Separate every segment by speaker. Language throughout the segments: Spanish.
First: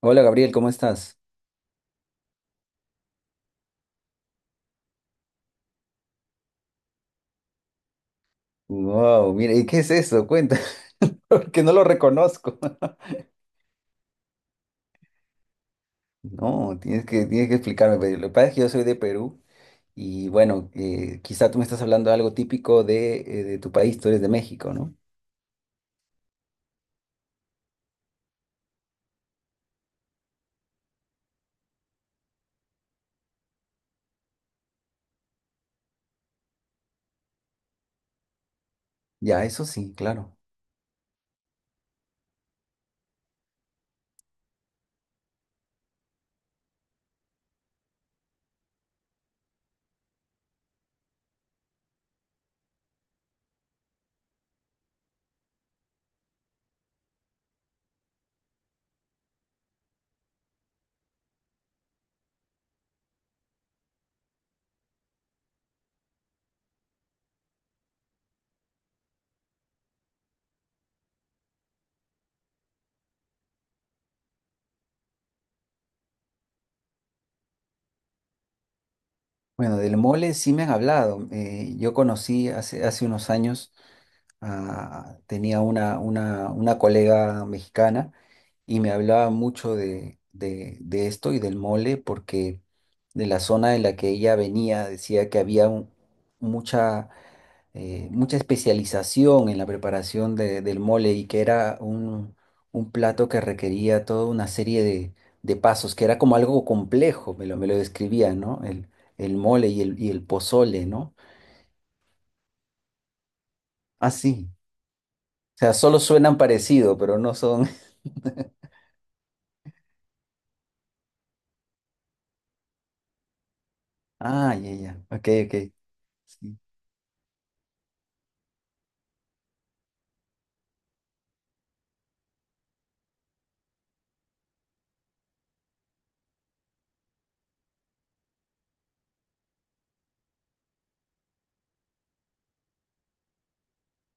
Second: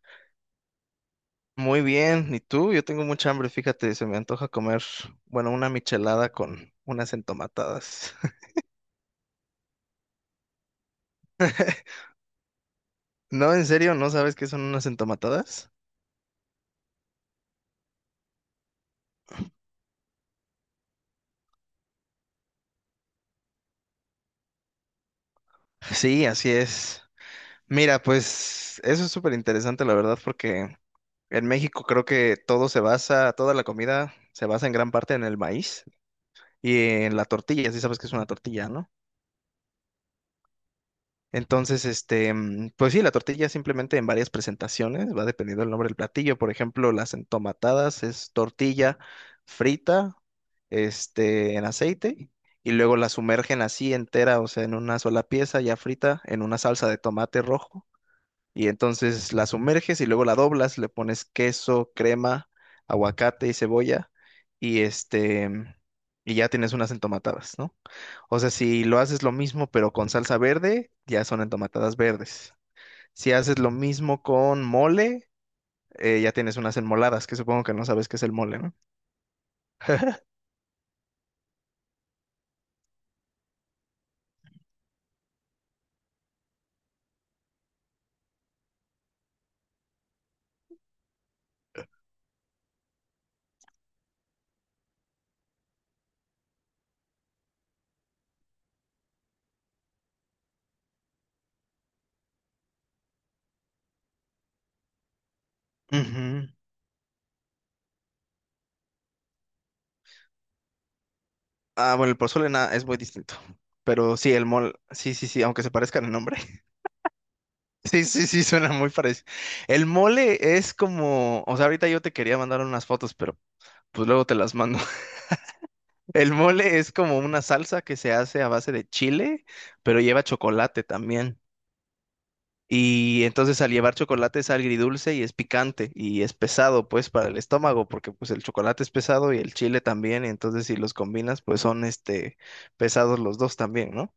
Speaker 1: Hola, Gabriel, ¿cómo estás?
Speaker 2: Muy bien, ¿y tú? Yo tengo mucha hambre, fíjate, se me antoja comer, bueno, una michelada con unas entomatadas.
Speaker 1: Wow, mira, ¿y qué es eso? Cuenta, porque no lo reconozco.
Speaker 2: No, en serio, ¿no sabes qué son unas entomatadas?
Speaker 1: No, tienes que explicarme. Pero lo que pasa es que yo soy de Perú y bueno, quizá tú me estás hablando de algo típico de tu país. Tú eres de México, ¿no?
Speaker 2: Sí, así es. Mira, pues eso es súper interesante, la verdad, porque en México creo que todo se basa, toda la comida se basa en gran parte en el maíz y en la tortilla, sí sabes que es una tortilla, ¿no?
Speaker 1: Ya, eso sí, claro.
Speaker 2: Entonces, este, pues sí, la tortilla simplemente en varias presentaciones, va dependiendo del nombre del platillo. Por ejemplo, las entomatadas es tortilla frita, este, en aceite, y luego la sumergen así entera, o sea, en una sola pieza ya frita, en una salsa de tomate rojo. Y entonces la sumerges y luego la doblas, le pones queso, crema, aguacate y cebolla, y este, y ya tienes unas entomatadas, ¿no? O sea, si lo haces lo mismo pero con salsa verde, ya son entomatadas verdes. Si haces lo mismo con mole, ya tienes unas enmoladas, que supongo que no sabes qué es el mole, ¿no?
Speaker 1: Bueno, del mole sí me han hablado. Yo conocí hace, hace unos años, tenía una, una colega mexicana y me hablaba mucho de, de esto y del mole porque de la zona de la que ella venía decía que había mucha, mucha especialización en la preparación del mole y que era un plato que requería toda una serie de pasos, que era como
Speaker 2: Ujú.
Speaker 1: algo complejo, me lo describía, ¿no? El mole y el pozole, ¿no?
Speaker 2: Ah, bueno, el pozole nada, es muy distinto.
Speaker 1: Ah,
Speaker 2: Pero sí, el
Speaker 1: sí.
Speaker 2: mole, sí, sí, sí,
Speaker 1: O
Speaker 2: aunque se
Speaker 1: sea, solo
Speaker 2: parezcan en
Speaker 1: suenan
Speaker 2: nombre.
Speaker 1: parecido, pero no son...
Speaker 2: Sí, sí, sí, suena muy parecido. El mole es como, o sea, ahorita yo te quería mandar unas fotos, pero pues luego te
Speaker 1: Ah,
Speaker 2: las
Speaker 1: ya,
Speaker 2: mando.
Speaker 1: ya. Ok, ok.
Speaker 2: El
Speaker 1: Sí.
Speaker 2: mole es como una salsa que se hace a base de chile, pero lleva chocolate también. Y entonces al llevar chocolate es agridulce y es picante y es pesado pues para el estómago porque pues el chocolate es pesado y el chile también y entonces si los combinas pues son este pesados los dos también, ¿no?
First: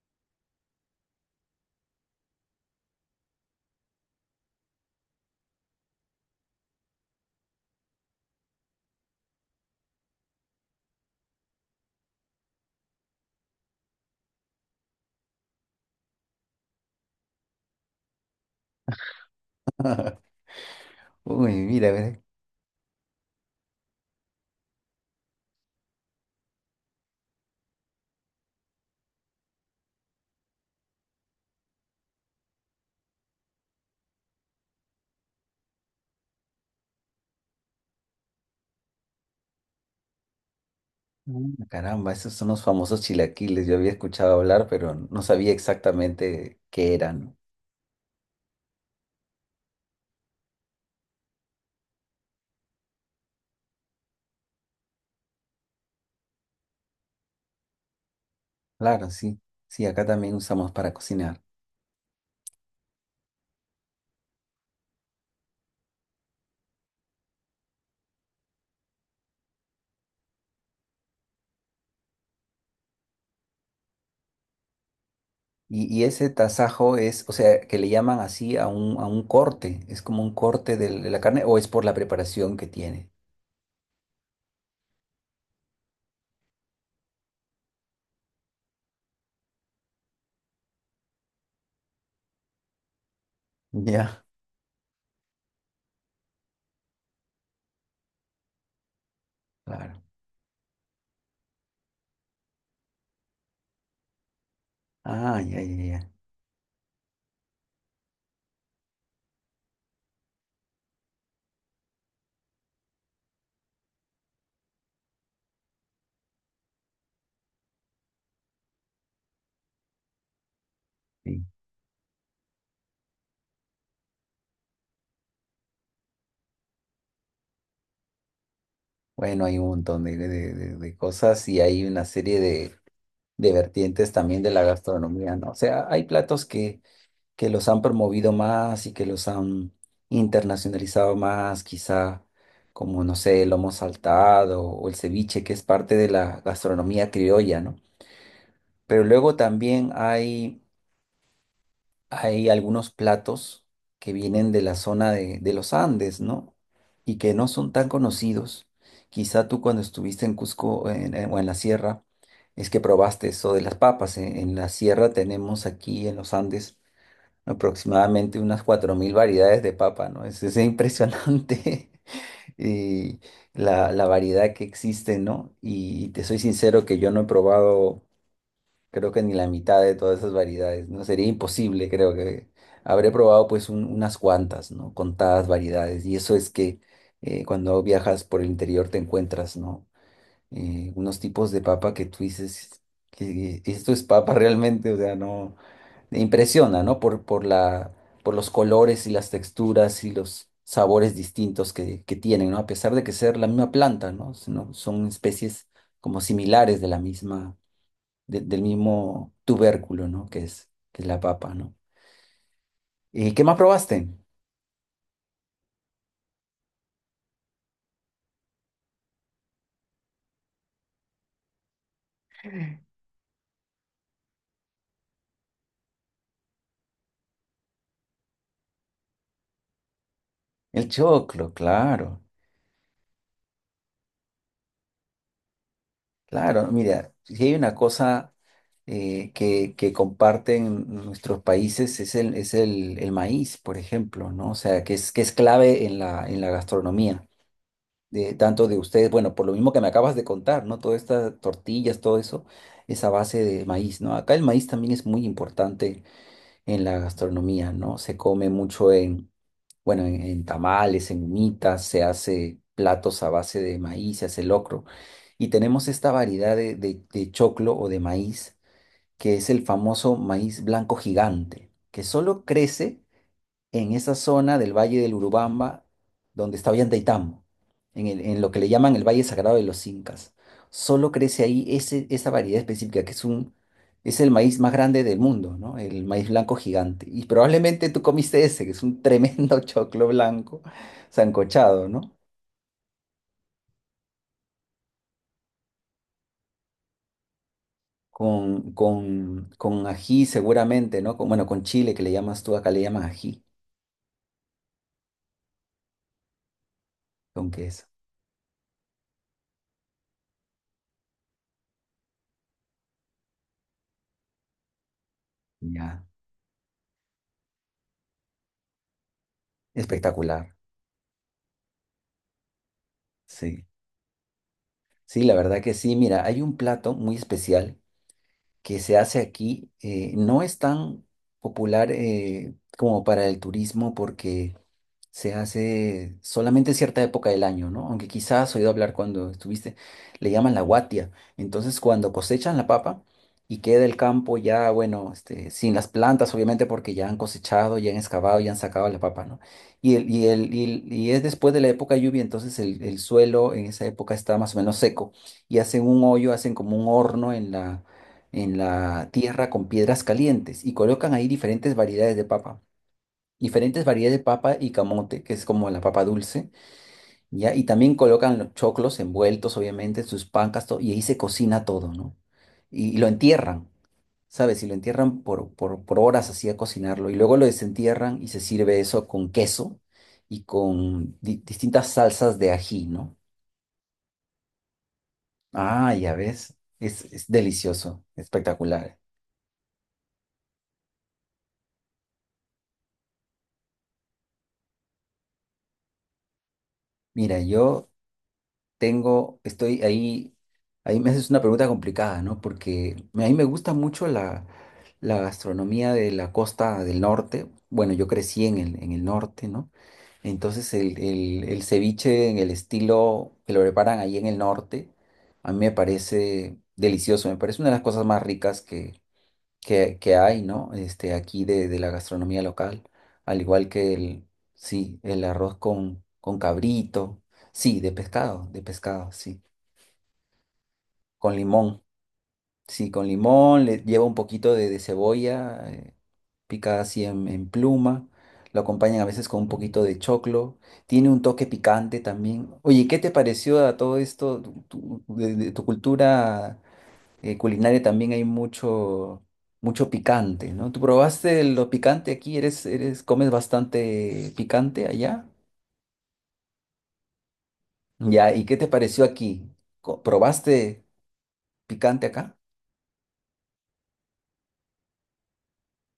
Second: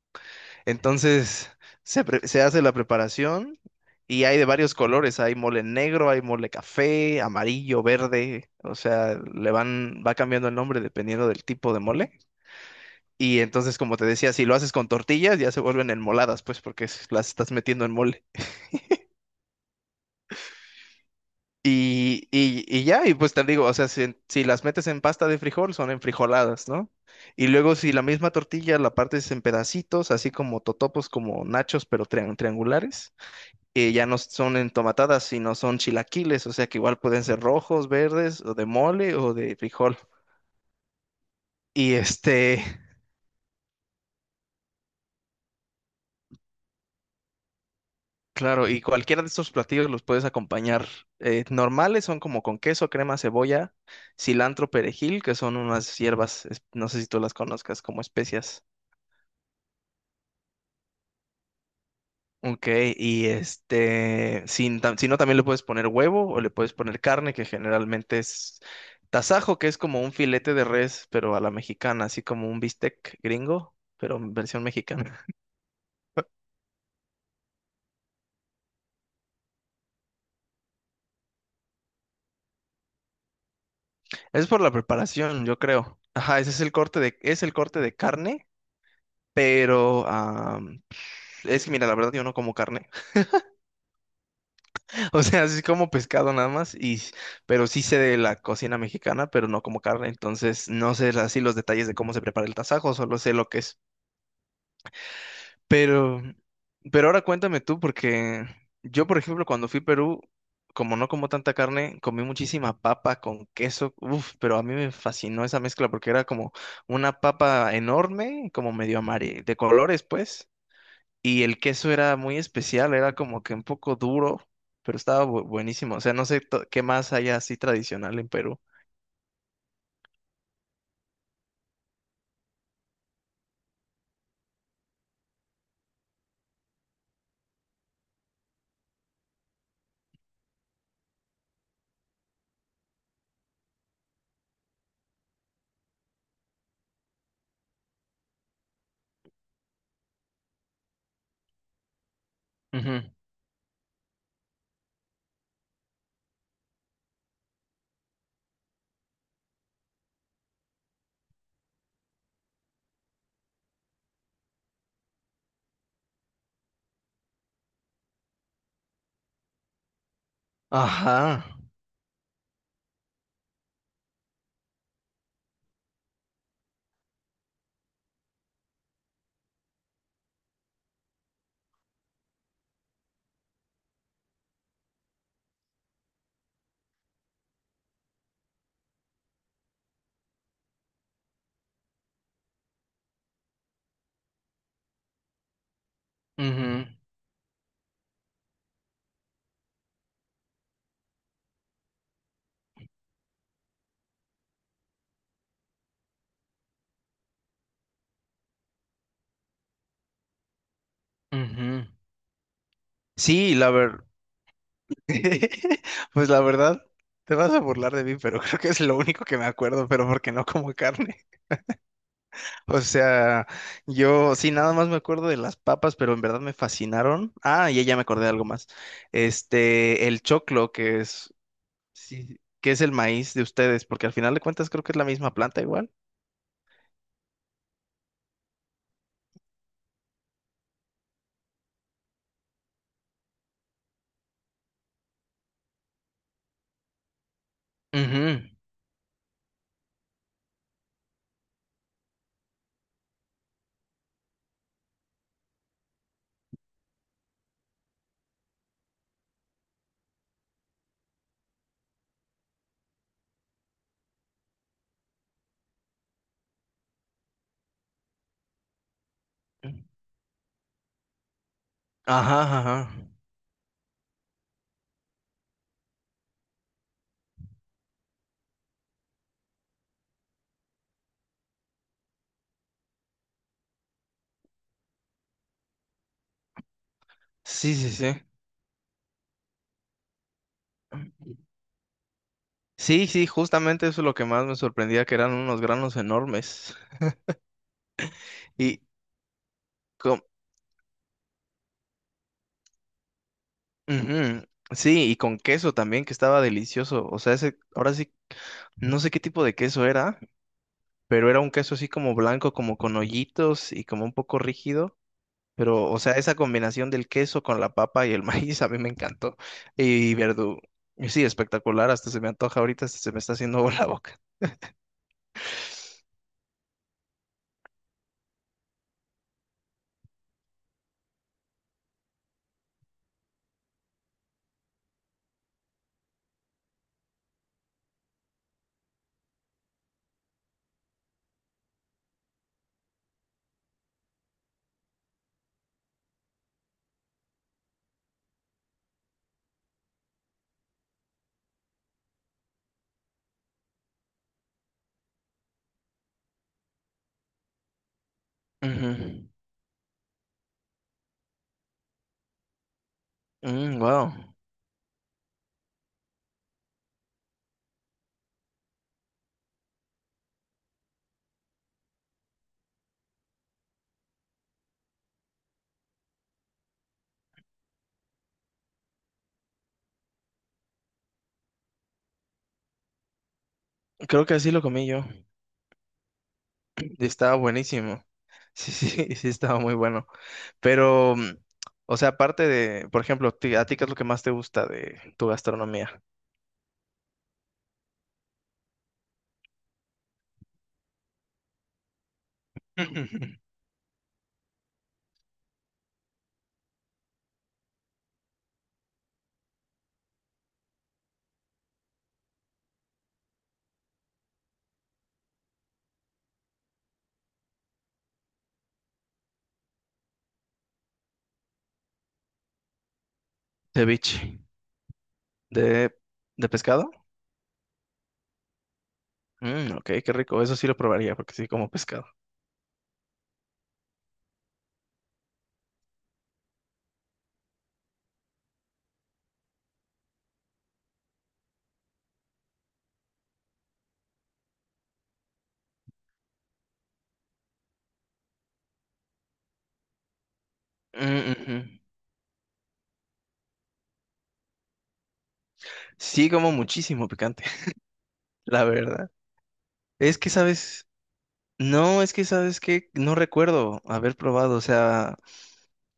Speaker 2: Entonces se hace la preparación y hay de varios colores, hay mole negro, hay mole café, amarillo, verde, o sea, le van, va cambiando el nombre dependiendo del tipo de mole. Y entonces, como te decía, si lo haces con tortillas, ya se vuelven enmoladas, pues, porque las estás metiendo en mole.
Speaker 1: Uy, mira, a ver.
Speaker 2: Y ya, y pues te digo, o sea, si las metes en pasta de frijol, son en frijoladas, ¿no? Y luego si la misma tortilla la partes en pedacitos, así como totopos, como nachos, pero triangulares, ya no son entomatadas, sino son chilaquiles, o sea que igual pueden ser rojos, verdes, o de mole, o de frijol.
Speaker 1: Mm,
Speaker 2: Y
Speaker 1: Caramba, esos son los
Speaker 2: este,
Speaker 1: famosos chilaquiles. Yo había escuchado hablar, pero no sabía exactamente qué eran.
Speaker 2: claro, y cualquiera de estos platillos los puedes acompañar. Normales son como con queso, crema, cebolla, cilantro, perejil, que son unas hierbas, no sé si tú las conozcas como especias.
Speaker 1: Claro, sí. Sí, acá también usamos para cocinar.
Speaker 2: Ok, y este, sin, tam- si no, también le puedes poner huevo o le puedes poner carne, que generalmente es tasajo, que es como un filete de res, pero a la mexicana, así como un bistec gringo, pero en versión mexicana.
Speaker 1: Y ese tasajo es, o sea, ¿que le llaman así a un corte? ¿Es como un corte de la carne o es por la preparación que tiene?
Speaker 2: Es por la preparación, yo creo. Ajá, ese es el corte de, es el corte de carne, pero es que mira, la verdad yo no como carne.
Speaker 1: Ya,
Speaker 2: O sea, sí como pescado nada más, y, pero sí sé de la cocina mexicana, pero no como
Speaker 1: claro.
Speaker 2: carne. Entonces, no sé así los detalles de cómo se prepara el tasajo, solo sé lo que es.
Speaker 1: Ah, ya, ya, ya.
Speaker 2: Pero, pero ahora cuéntame tú, porque yo, por ejemplo, cuando fui a Perú, como no como tanta carne, comí muchísima papa con queso, uf, pero a mí me fascinó esa mezcla porque era como una papa enorme, como medio amarilla, de colores, pues, y
Speaker 1: Sí.
Speaker 2: el queso era muy especial, era como que un poco duro, pero estaba buenísimo. O sea, no sé qué más hay así tradicional en Perú.
Speaker 1: Bueno, hay un montón de, de cosas y hay una serie de vertientes también de la gastronomía, ¿no? O sea, hay platos que los han promovido más y que los han internacionalizado más, quizá como, no sé, el lomo saltado o el ceviche, que es parte de la gastronomía criolla, ¿no? Pero luego también hay algunos
Speaker 2: Ujú.
Speaker 1: platos que vienen de la zona de los Andes, ¿no? Y que no son tan conocidos. Quizá tú cuando estuviste en Cusco o en la sierra, es que probaste eso de las papas. En la sierra tenemos aquí en los Andes aproximadamente unas 4.000 variedades de papa, ¿no? Es
Speaker 2: Ajá.
Speaker 1: impresionante y la variedad que existe, ¿no? Y, te soy sincero que yo no he probado, creo que ni la mitad de todas esas variedades, ¿no? Sería imposible, creo que habré probado pues unas cuantas, ¿no? Contadas variedades. Y eso es que cuando viajas por el interior te encuentras, ¿no? Unos tipos de papa que tú dices, que esto es papa realmente, o sea, no. Impresiona,
Speaker 2: Ujú,
Speaker 1: ¿no? Por, por los colores y las texturas y los sabores distintos que tienen, ¿no? A pesar de que ser la misma planta, ¿no? Son especies como similares de la misma, del mismo tubérculo, ¿no? Que es la papa, ¿no?
Speaker 2: ujú.
Speaker 1: ¿Y qué
Speaker 2: Sí,
Speaker 1: más
Speaker 2: la verdad.
Speaker 1: probaste?
Speaker 2: Pues la verdad, te vas a burlar de mí, pero creo que es lo único que me acuerdo, pero porque no como carne. O sea, yo sí, nada más me acuerdo de las papas, pero en verdad me fascinaron. Ah, y ya me acordé de algo más. Este, el choclo,
Speaker 1: El
Speaker 2: que es,
Speaker 1: choclo, claro,
Speaker 2: sí, que es el maíz de ustedes, porque al final de cuentas creo que es la misma planta igual.
Speaker 1: claro. Mira, si hay una cosa que comparten nuestros países es el, el maíz, por ejemplo, ¿no? O sea, que es clave en la gastronomía. De
Speaker 2: Ujú.
Speaker 1: tanto de ustedes, bueno, por lo mismo que me acabas de contar, ¿no? Todas estas tortillas, todo eso, esa base de maíz, ¿no? Acá el maíz también es muy importante en la gastronomía, ¿no? Se come mucho en, bueno, en tamales, en humitas, se hace platos a base de maíz, se hace locro. Y tenemos esta variedad de, de choclo o de maíz, que es el famoso maíz blanco gigante, que
Speaker 2: Ajá,
Speaker 1: solo
Speaker 2: ajá.
Speaker 1: crece en esa zona del Valle del Urubamba, donde está Ollantaytambo, en en lo que le llaman el Valle Sagrado de los Incas. Solo crece ahí ese, esa variedad específica, que es un, es el maíz más grande del mundo, ¿no? El maíz blanco gigante. Y
Speaker 2: Sí,
Speaker 1: probablemente
Speaker 2: sí,
Speaker 1: tú
Speaker 2: sí.
Speaker 1: comiste ese, que es un tremendo choclo blanco sancochado, ¿no?
Speaker 2: Sí, sí, justamente eso es lo que más me sorprendía, que eran unos granos enormes.
Speaker 1: Con,
Speaker 2: Y,
Speaker 1: con
Speaker 2: co-
Speaker 1: ají seguramente, ¿no? Con, bueno, con chile que le llamas tú, acá le llaman ají,
Speaker 2: ujú, sí, y con queso también, que estaba delicioso. O sea,
Speaker 1: con
Speaker 2: ese,
Speaker 1: queso.
Speaker 2: ahora sí, no sé qué tipo de queso era, pero era un queso así como blanco, como con hoyitos y como un poco rígido. Pero, o
Speaker 1: Ya,
Speaker 2: sea, esa combinación del queso con la papa y el maíz a mí me encantó. Y
Speaker 1: espectacular,
Speaker 2: verdú. Y sí, espectacular, hasta se me antoja ahorita, hasta se me está haciendo
Speaker 1: sí.
Speaker 2: agua la boca.
Speaker 1: Sí, la verdad que sí. Mira, hay un plato muy especial que se hace aquí. No es tan popular como para el turismo porque se hace solamente en cierta época del año, ¿no? Aunque quizás has oído hablar cuando estuviste, le llaman la guatia. Entonces, cuando cosechan la papa y queda el campo ya, bueno, sin las plantas, obviamente, porque ya han cosechado, ya han excavado, ya han sacado la papa, ¿no? Y es después de la época de lluvia, entonces el suelo en esa época está más o menos seco y hacen un hoyo, hacen como un horno en la
Speaker 2: Ujú.
Speaker 1: tierra con piedras calientes y colocan ahí diferentes variedades de papa
Speaker 2: Mm,
Speaker 1: diferentes
Speaker 2: wow,
Speaker 1: variedades de papa y camote, que es como la papa dulce, ¿ya? Y también colocan los choclos envueltos, obviamente, sus pancas, todo, y ahí se cocina todo, ¿no? Y lo entierran, ¿sabes? Y lo entierran por, por horas así a cocinarlo, y luego lo desentierran y se sirve eso con queso y con distintas salsas de ají, ¿no?
Speaker 2: creo que así lo comí yo.
Speaker 1: Ah, ya ves,
Speaker 2: Y
Speaker 1: es
Speaker 2: estaba
Speaker 1: delicioso,
Speaker 2: buenísimo. Sí,
Speaker 1: espectacular.
Speaker 2: sí, sí, estaba muy bueno. Pero, o sea, aparte de, por ejemplo, ¿a ti qué es lo que más te gusta de tu gastronomía?
Speaker 1: Mira, yo tengo, estoy ahí, ahí me haces una pregunta complicada, ¿no? Porque a mí me gusta mucho la, la gastronomía de la costa del norte. Bueno, yo crecí en el norte, ¿no? Entonces el, el ceviche en el estilo que lo preparan ahí en el norte, a mí me parece delicioso, me parece una de las cosas más ricas que hay, ¿no? Este, aquí de la gastronomía local, al igual que
Speaker 2: Ceviche.
Speaker 1: sí, el arroz
Speaker 2: ¿De,
Speaker 1: con
Speaker 2: de pescado?
Speaker 1: cabrito, sí, de pescado,
Speaker 2: Mm, ok, qué rico. Eso sí lo probaría porque
Speaker 1: con
Speaker 2: sí como
Speaker 1: limón,
Speaker 2: pescado.
Speaker 1: sí, con limón, le lleva un poquito de cebolla, picada así en pluma, lo acompañan a veces con un poquito de choclo, tiene un toque picante también. Oye, ¿qué te pareció a todo esto, tu, de tu cultura? Culinaria también hay mucho, mucho picante, ¿no? ¿Tú
Speaker 2: Mm,
Speaker 1: probaste
Speaker 2: ujú.
Speaker 1: lo picante aquí? ¿Eres, eres, comes bastante picante allá?
Speaker 2: Sí como muchísimo picante,
Speaker 1: Ya, ¿y qué
Speaker 2: la
Speaker 1: te pareció
Speaker 2: verdad.
Speaker 1: aquí?
Speaker 2: Es que,
Speaker 1: ¿Probaste
Speaker 2: ¿sabes? No,
Speaker 1: picante
Speaker 2: es que,
Speaker 1: acá?
Speaker 2: ¿sabes que no recuerdo haber probado? O sea,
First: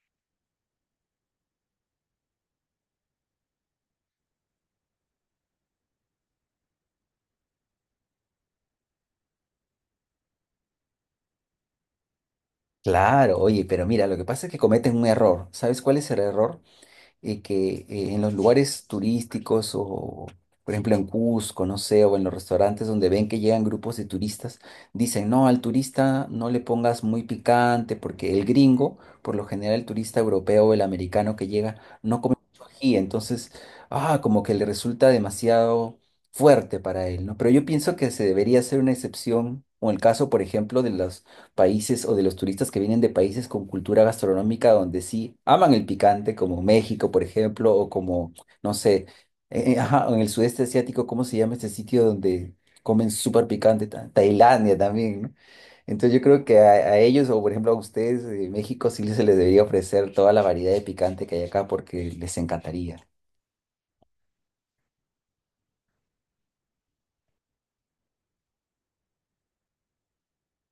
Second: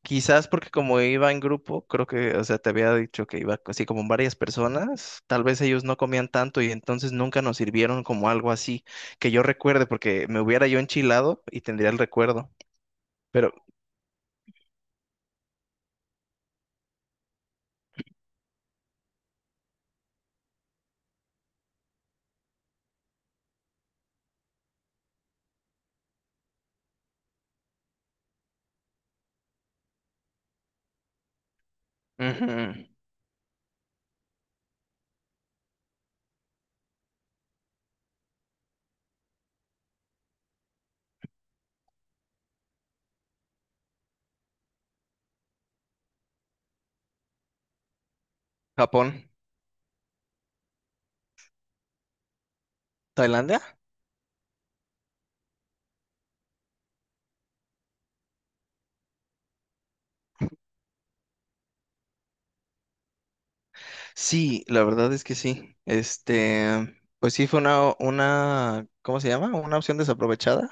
Speaker 2: quizás porque como iba en grupo, creo que, o sea, te había dicho que iba así como varias personas, tal vez ellos no comían tanto y entonces nunca nos sirvieron como algo así, que yo recuerde, porque me hubiera yo enchilado y tendría el recuerdo.
Speaker 1: Claro,
Speaker 2: Pero,
Speaker 1: oye, pero mira, lo que pasa es que cometen un error. ¿Sabes cuál es el error? Que en los lugares turísticos o, por ejemplo, en Cusco, no sé, o en los restaurantes donde ven que llegan grupos de turistas, dicen, no, al turista no le pongas muy picante porque el gringo, por lo general el turista europeo o el americano que llega, no come mucho
Speaker 2: ujú,
Speaker 1: ají, entonces, ah, como que le resulta demasiado fuerte para él, ¿no? Pero yo pienso que se debería hacer una excepción, o el caso, por ejemplo, de los países o de los turistas que vienen de países con cultura gastronómica donde sí aman el picante, como México, por ejemplo, o como, no sé,
Speaker 2: Japón,
Speaker 1: ajá, en el sudeste asiático, ¿cómo se llama este sitio donde comen súper
Speaker 2: Tailandia.
Speaker 1: picante? Tailandia también, ¿no? Entonces yo creo que a ellos, o por ejemplo a ustedes, de México, sí se les debería ofrecer toda la variedad de picante que hay acá porque les encantaría.
Speaker 2: Sí, la verdad es que sí. Este, pues sí fue una, ¿cómo se llama? Una opción desaprovechada.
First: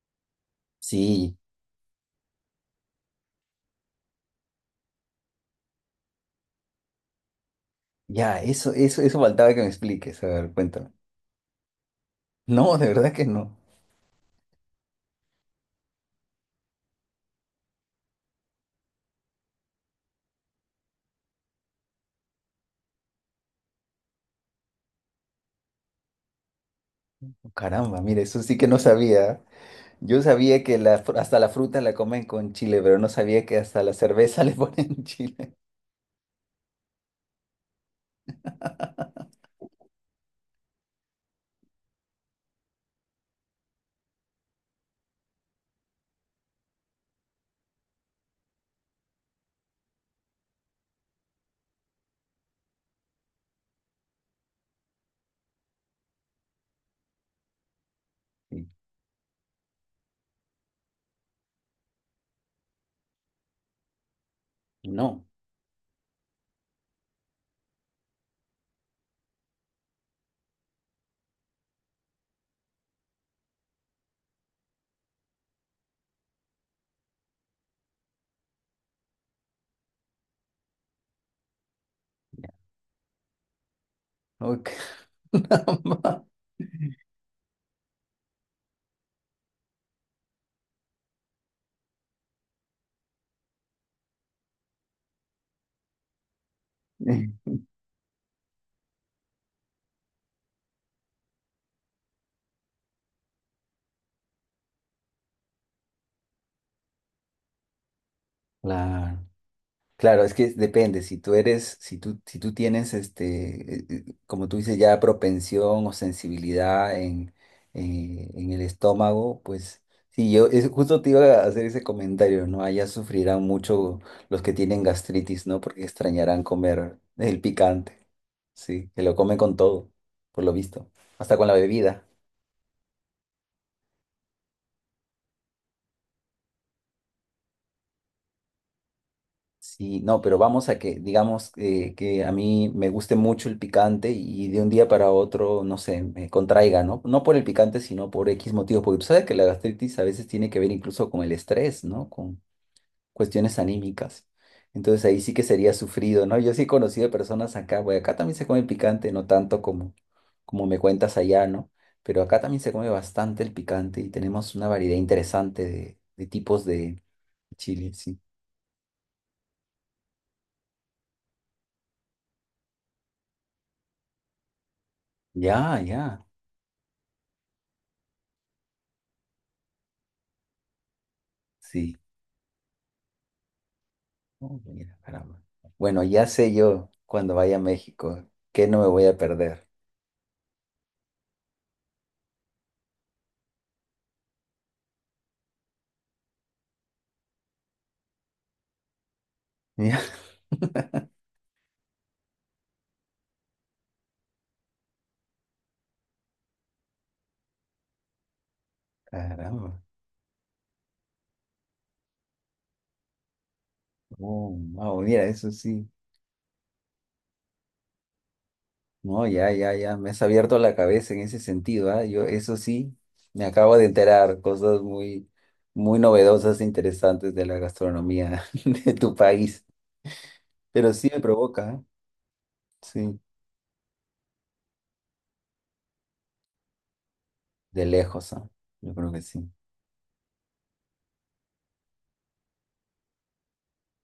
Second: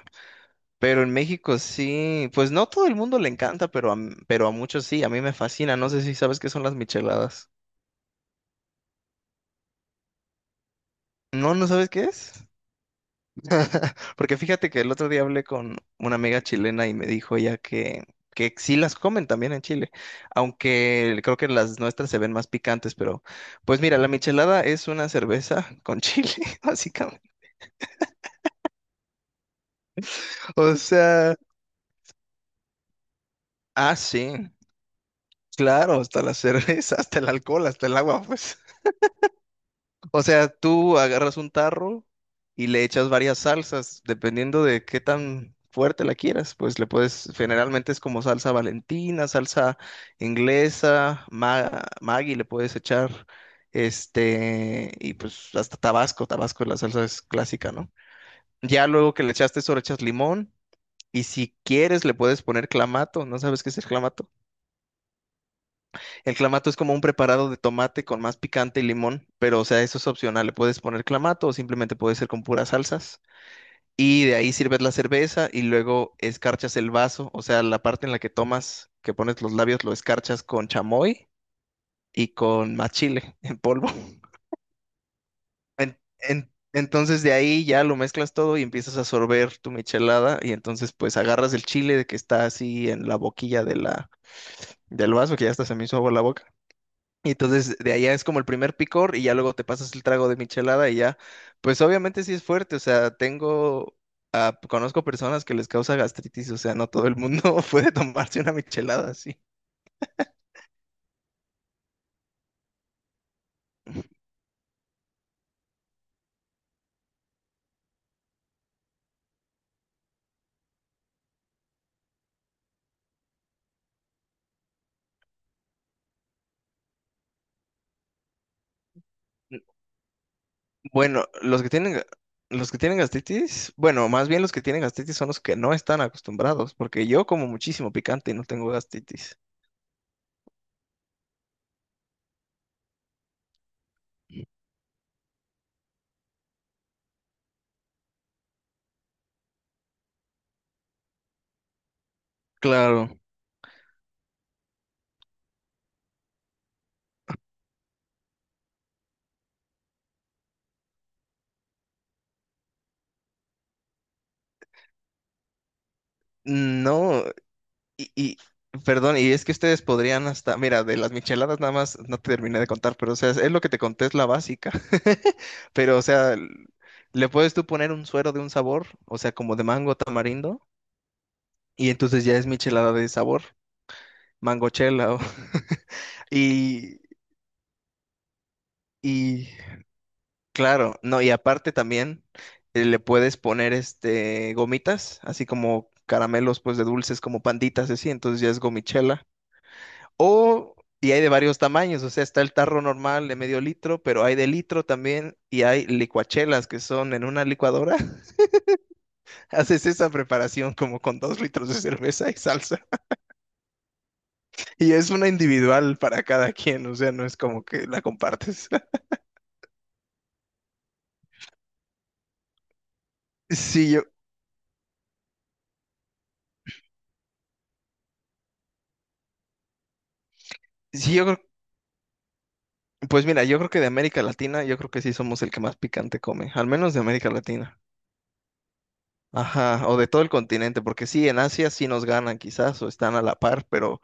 Speaker 2: Pero en
Speaker 1: Sí,
Speaker 2: México sí, pues no todo el mundo le encanta, pero pero a muchos sí, a mí me fascina. No sé si sabes qué son las micheladas.
Speaker 1: ya, eso faltaba que me expliques. A ver, cuéntame.
Speaker 2: No, ¿no sabes qué es?
Speaker 1: No, de verdad que no.
Speaker 2: Porque fíjate que el otro día hablé con una amiga chilena y me dijo ella que sí las comen también en Chile, aunque creo que las nuestras se ven más picantes, pero pues mira, la michelada es una cerveza con chile, básicamente.
Speaker 1: Caramba, mira, eso sí que no sabía. Yo sabía
Speaker 2: O
Speaker 1: que la,
Speaker 2: sea,
Speaker 1: hasta la fruta la comen con chile, pero no sabía que hasta la
Speaker 2: ah,
Speaker 1: cerveza
Speaker 2: sí,
Speaker 1: le ponen chile.
Speaker 2: claro, hasta la cerveza, hasta el alcohol, hasta el agua, pues. O sea, tú agarras un tarro y le echas varias salsas, dependiendo de qué tan fuerte la quieras. Pues le puedes, generalmente es como salsa valentina, salsa inglesa, Maggi le puedes echar, este, y pues hasta Tabasco, Tabasco la salsa es clásica, ¿no?
Speaker 1: Y
Speaker 2: Ya luego que le echaste eso, le echas limón y si quieres le puedes poner clamato, ¿no sabes qué es el clamato?
Speaker 1: no,
Speaker 2: El clamato es como un preparado de tomate con más picante y limón, pero o sea, eso es opcional. Le puedes poner clamato o simplemente puede ser con puras salsas. Y de ahí sirves la cerveza y luego escarchas el vaso, o sea, la parte en la que tomas, que pones los labios, lo escarchas con chamoy y con más chile en polvo.
Speaker 1: no, caramba.
Speaker 2: Entonces de ahí ya lo mezclas todo y empiezas a sorber tu michelada y entonces pues agarras el chile de que está así en la boquilla de la, del vaso, que ya hasta se me hizo agua la boca. Y
Speaker 1: Sí.
Speaker 2: entonces de allá es como el primer picor y ya luego te pasas el trago de michelada y ya, pues obviamente sí es fuerte, o sea, tengo, conozco personas que les causa gastritis, o sea, no todo el mundo puede tomarse una michelada
Speaker 1: Claro.
Speaker 2: así.
Speaker 1: Claro, es que depende, si tú eres, si tú, si tú tienes, como tú dices, ya propensión o sensibilidad en el estómago, pues sí, yo es, justo te iba a hacer ese comentario, ¿no? Allá sufrirán mucho los que tienen gastritis, ¿no? Porque extrañarán comer el picante, sí, que lo comen con todo, por lo visto,
Speaker 2: Bueno,
Speaker 1: hasta con la
Speaker 2: los que tienen,
Speaker 1: bebida.
Speaker 2: los que tienen gastritis, bueno, más bien los que tienen gastritis son los que no están acostumbrados, porque yo como muchísimo picante y no tengo gastritis.
Speaker 1: Sí, no, pero vamos a que, digamos, que a mí me guste mucho el picante y de un día para otro, no sé, me contraiga, ¿no? No por el picante, sino por X motivos, porque tú sabes que la gastritis a veces tiene que ver incluso con el estrés, ¿no? Con
Speaker 2: Claro.
Speaker 1: cuestiones anímicas. Entonces ahí sí que sería sufrido, ¿no? Yo sí he conocido personas acá, bueno, acá también se come picante, no tanto como, como me cuentas allá, ¿no? Pero acá también se come bastante el picante y tenemos una variedad interesante de tipos de
Speaker 2: No,
Speaker 1: chile,
Speaker 2: Y,
Speaker 1: sí.
Speaker 2: y, perdón, y es que ustedes podrían hasta, mira, de las micheladas nada más no te terminé de contar, pero o sea, es lo que te conté, es la básica.
Speaker 1: Ya,
Speaker 2: Pero o
Speaker 1: ya,
Speaker 2: sea, le puedes tú poner un suero de un sabor, o sea, como de mango tamarindo, y
Speaker 1: sí.
Speaker 2: entonces ya es michelada de sabor,
Speaker 1: Oh, mira,
Speaker 2: mangochela.
Speaker 1: caramba. Bueno, ya sé yo
Speaker 2: Y,
Speaker 1: cuando vaya a México que no me voy a
Speaker 2: y
Speaker 1: perder.
Speaker 2: claro, no, y aparte también le puedes poner este gomitas, así como caramelos pues de dulces como panditas, así, entonces ya es gomichela.
Speaker 1: Ya,
Speaker 2: O, y hay de varios tamaños, o sea, está el tarro normal de medio litro, pero hay de litro también y hay licuachelas que son en una licuadora.
Speaker 1: caramba.
Speaker 2: Haces esa preparación como con 2 litros de cerveza y salsa.
Speaker 1: Oh,
Speaker 2: Y
Speaker 1: wow,
Speaker 2: es
Speaker 1: mira,
Speaker 2: una
Speaker 1: eso sí.
Speaker 2: individual para cada quien, o sea, no es como que la compartes.
Speaker 1: No, ya, ya, ya. Me has abierto la cabeza en ese sentido, ¿ah? Yo, eso sí, me acabo de
Speaker 2: Sí, yo,
Speaker 1: enterar cosas muy, muy novedosas e interesantes de la gastronomía de tu país. Pero sí
Speaker 2: sí,
Speaker 1: me
Speaker 2: yo creo,
Speaker 1: provoca, ¿ah? Sí,
Speaker 2: pues mira, yo creo que de América Latina, yo creo que sí somos el que más picante come, al menos de América Latina.
Speaker 1: de lejos, ¿ah? Yo creo que sí.
Speaker 2: Ajá, o de todo el continente, porque sí, en Asia sí nos ganan quizás, o están a la par, pero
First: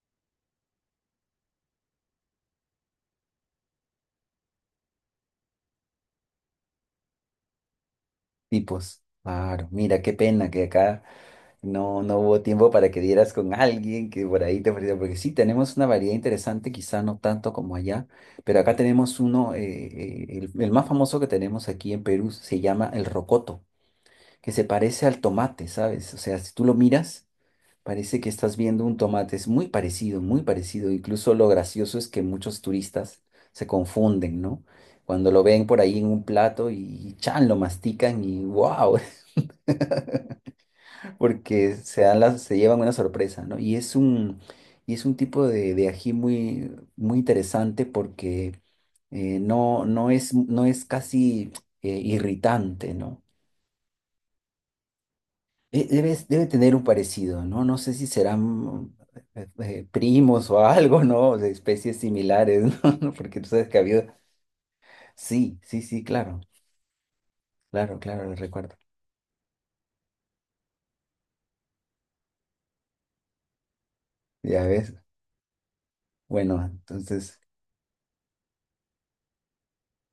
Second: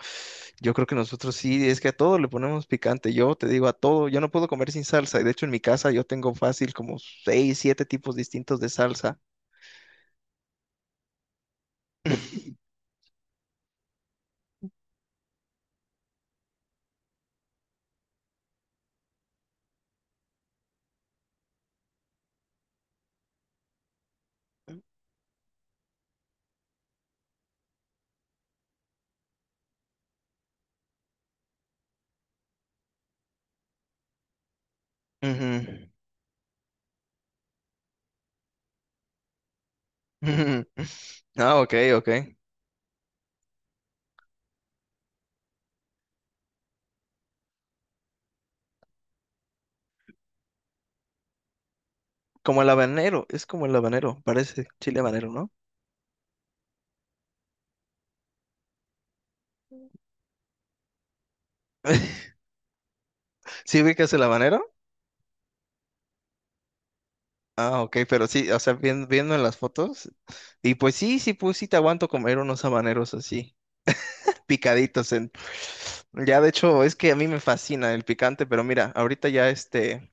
Speaker 2: yo creo que nosotros sí, es que a todo le ponemos picante. Yo te digo, a todo, yo no puedo comer sin salsa, y de hecho en mi casa yo tengo fácil como seis, siete tipos distintos de
Speaker 1: Tipos.
Speaker 2: salsa.
Speaker 1: Claro, mira, qué pena que acá. No, no hubo tiempo para que dieras con alguien que por ahí te ofreciera, porque sí, tenemos una variedad interesante, quizá no tanto como allá, pero acá tenemos uno, el más famoso que tenemos aquí en Perú se llama el rocoto, que se parece al tomate, ¿sabes? O sea, si tú lo miras, parece que estás viendo un tomate, es muy parecido, incluso lo gracioso es que muchos turistas se confunden, ¿no? Cuando lo
Speaker 2: Ujú.
Speaker 1: ven por ahí en un plato y chan, lo mastican y wow,
Speaker 2: Ujú. Ah, ok,
Speaker 1: porque se
Speaker 2: ok.
Speaker 1: dan las, se llevan una sorpresa, ¿no? Y es un tipo de ají muy, muy interesante porque no, no es, no es casi
Speaker 2: Como el
Speaker 1: irritante, ¿no?
Speaker 2: habanero, es como el habanero, parece chile habanero, ¿no?
Speaker 1: Debe, debe tener un parecido, ¿no? No sé si serán primos o algo, ¿no? De especies similares, ¿no? Porque tú sabes que ha
Speaker 2: ¿Sí
Speaker 1: habido...
Speaker 2: ubicas el habanero?
Speaker 1: Sí, sí, sí, claro,
Speaker 2: Ah, ok,
Speaker 1: claro, claro,
Speaker 2: pero
Speaker 1: lo
Speaker 2: sí, o sea,
Speaker 1: recuerdo.
Speaker 2: viendo en las fotos, y pues sí, sí, pues sí te aguanto comer unos habaneros así.
Speaker 1: Ya ves.
Speaker 2: Picaditos en... Ya, de
Speaker 1: Bueno,
Speaker 2: hecho, es que a mí
Speaker 1: entonces...
Speaker 2: me fascina el picante, pero mira, ahorita ya este,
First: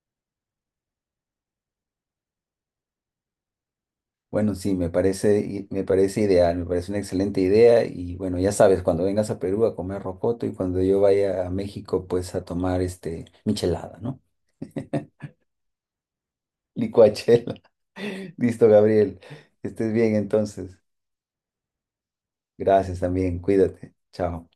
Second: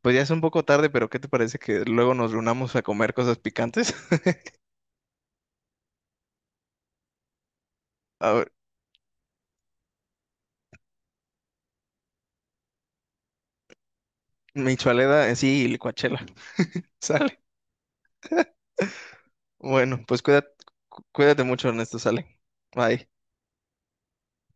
Speaker 2: pues ya es un poco tarde, pero ¿qué te parece que luego nos reunamos a comer cosas picantes?
Speaker 1: Bueno, sí, me parece, me parece ideal, me parece una excelente idea y
Speaker 2: A
Speaker 1: bueno,
Speaker 2: ver,
Speaker 1: ya sabes, cuando vengas a Perú a comer rocoto y cuando yo vaya a México, pues a tomar este michelada, ¿no?
Speaker 2: michoaleda, sí, y licuachela. Sale.
Speaker 1: Licuachela. Listo, Gabriel. Que estés
Speaker 2: Bueno,
Speaker 1: bien
Speaker 2: pues cuídate,
Speaker 1: entonces.
Speaker 2: cuídate mucho, Ernesto, sale.
Speaker 1: Gracias
Speaker 2: Bye.
Speaker 1: también, cuídate. Chao.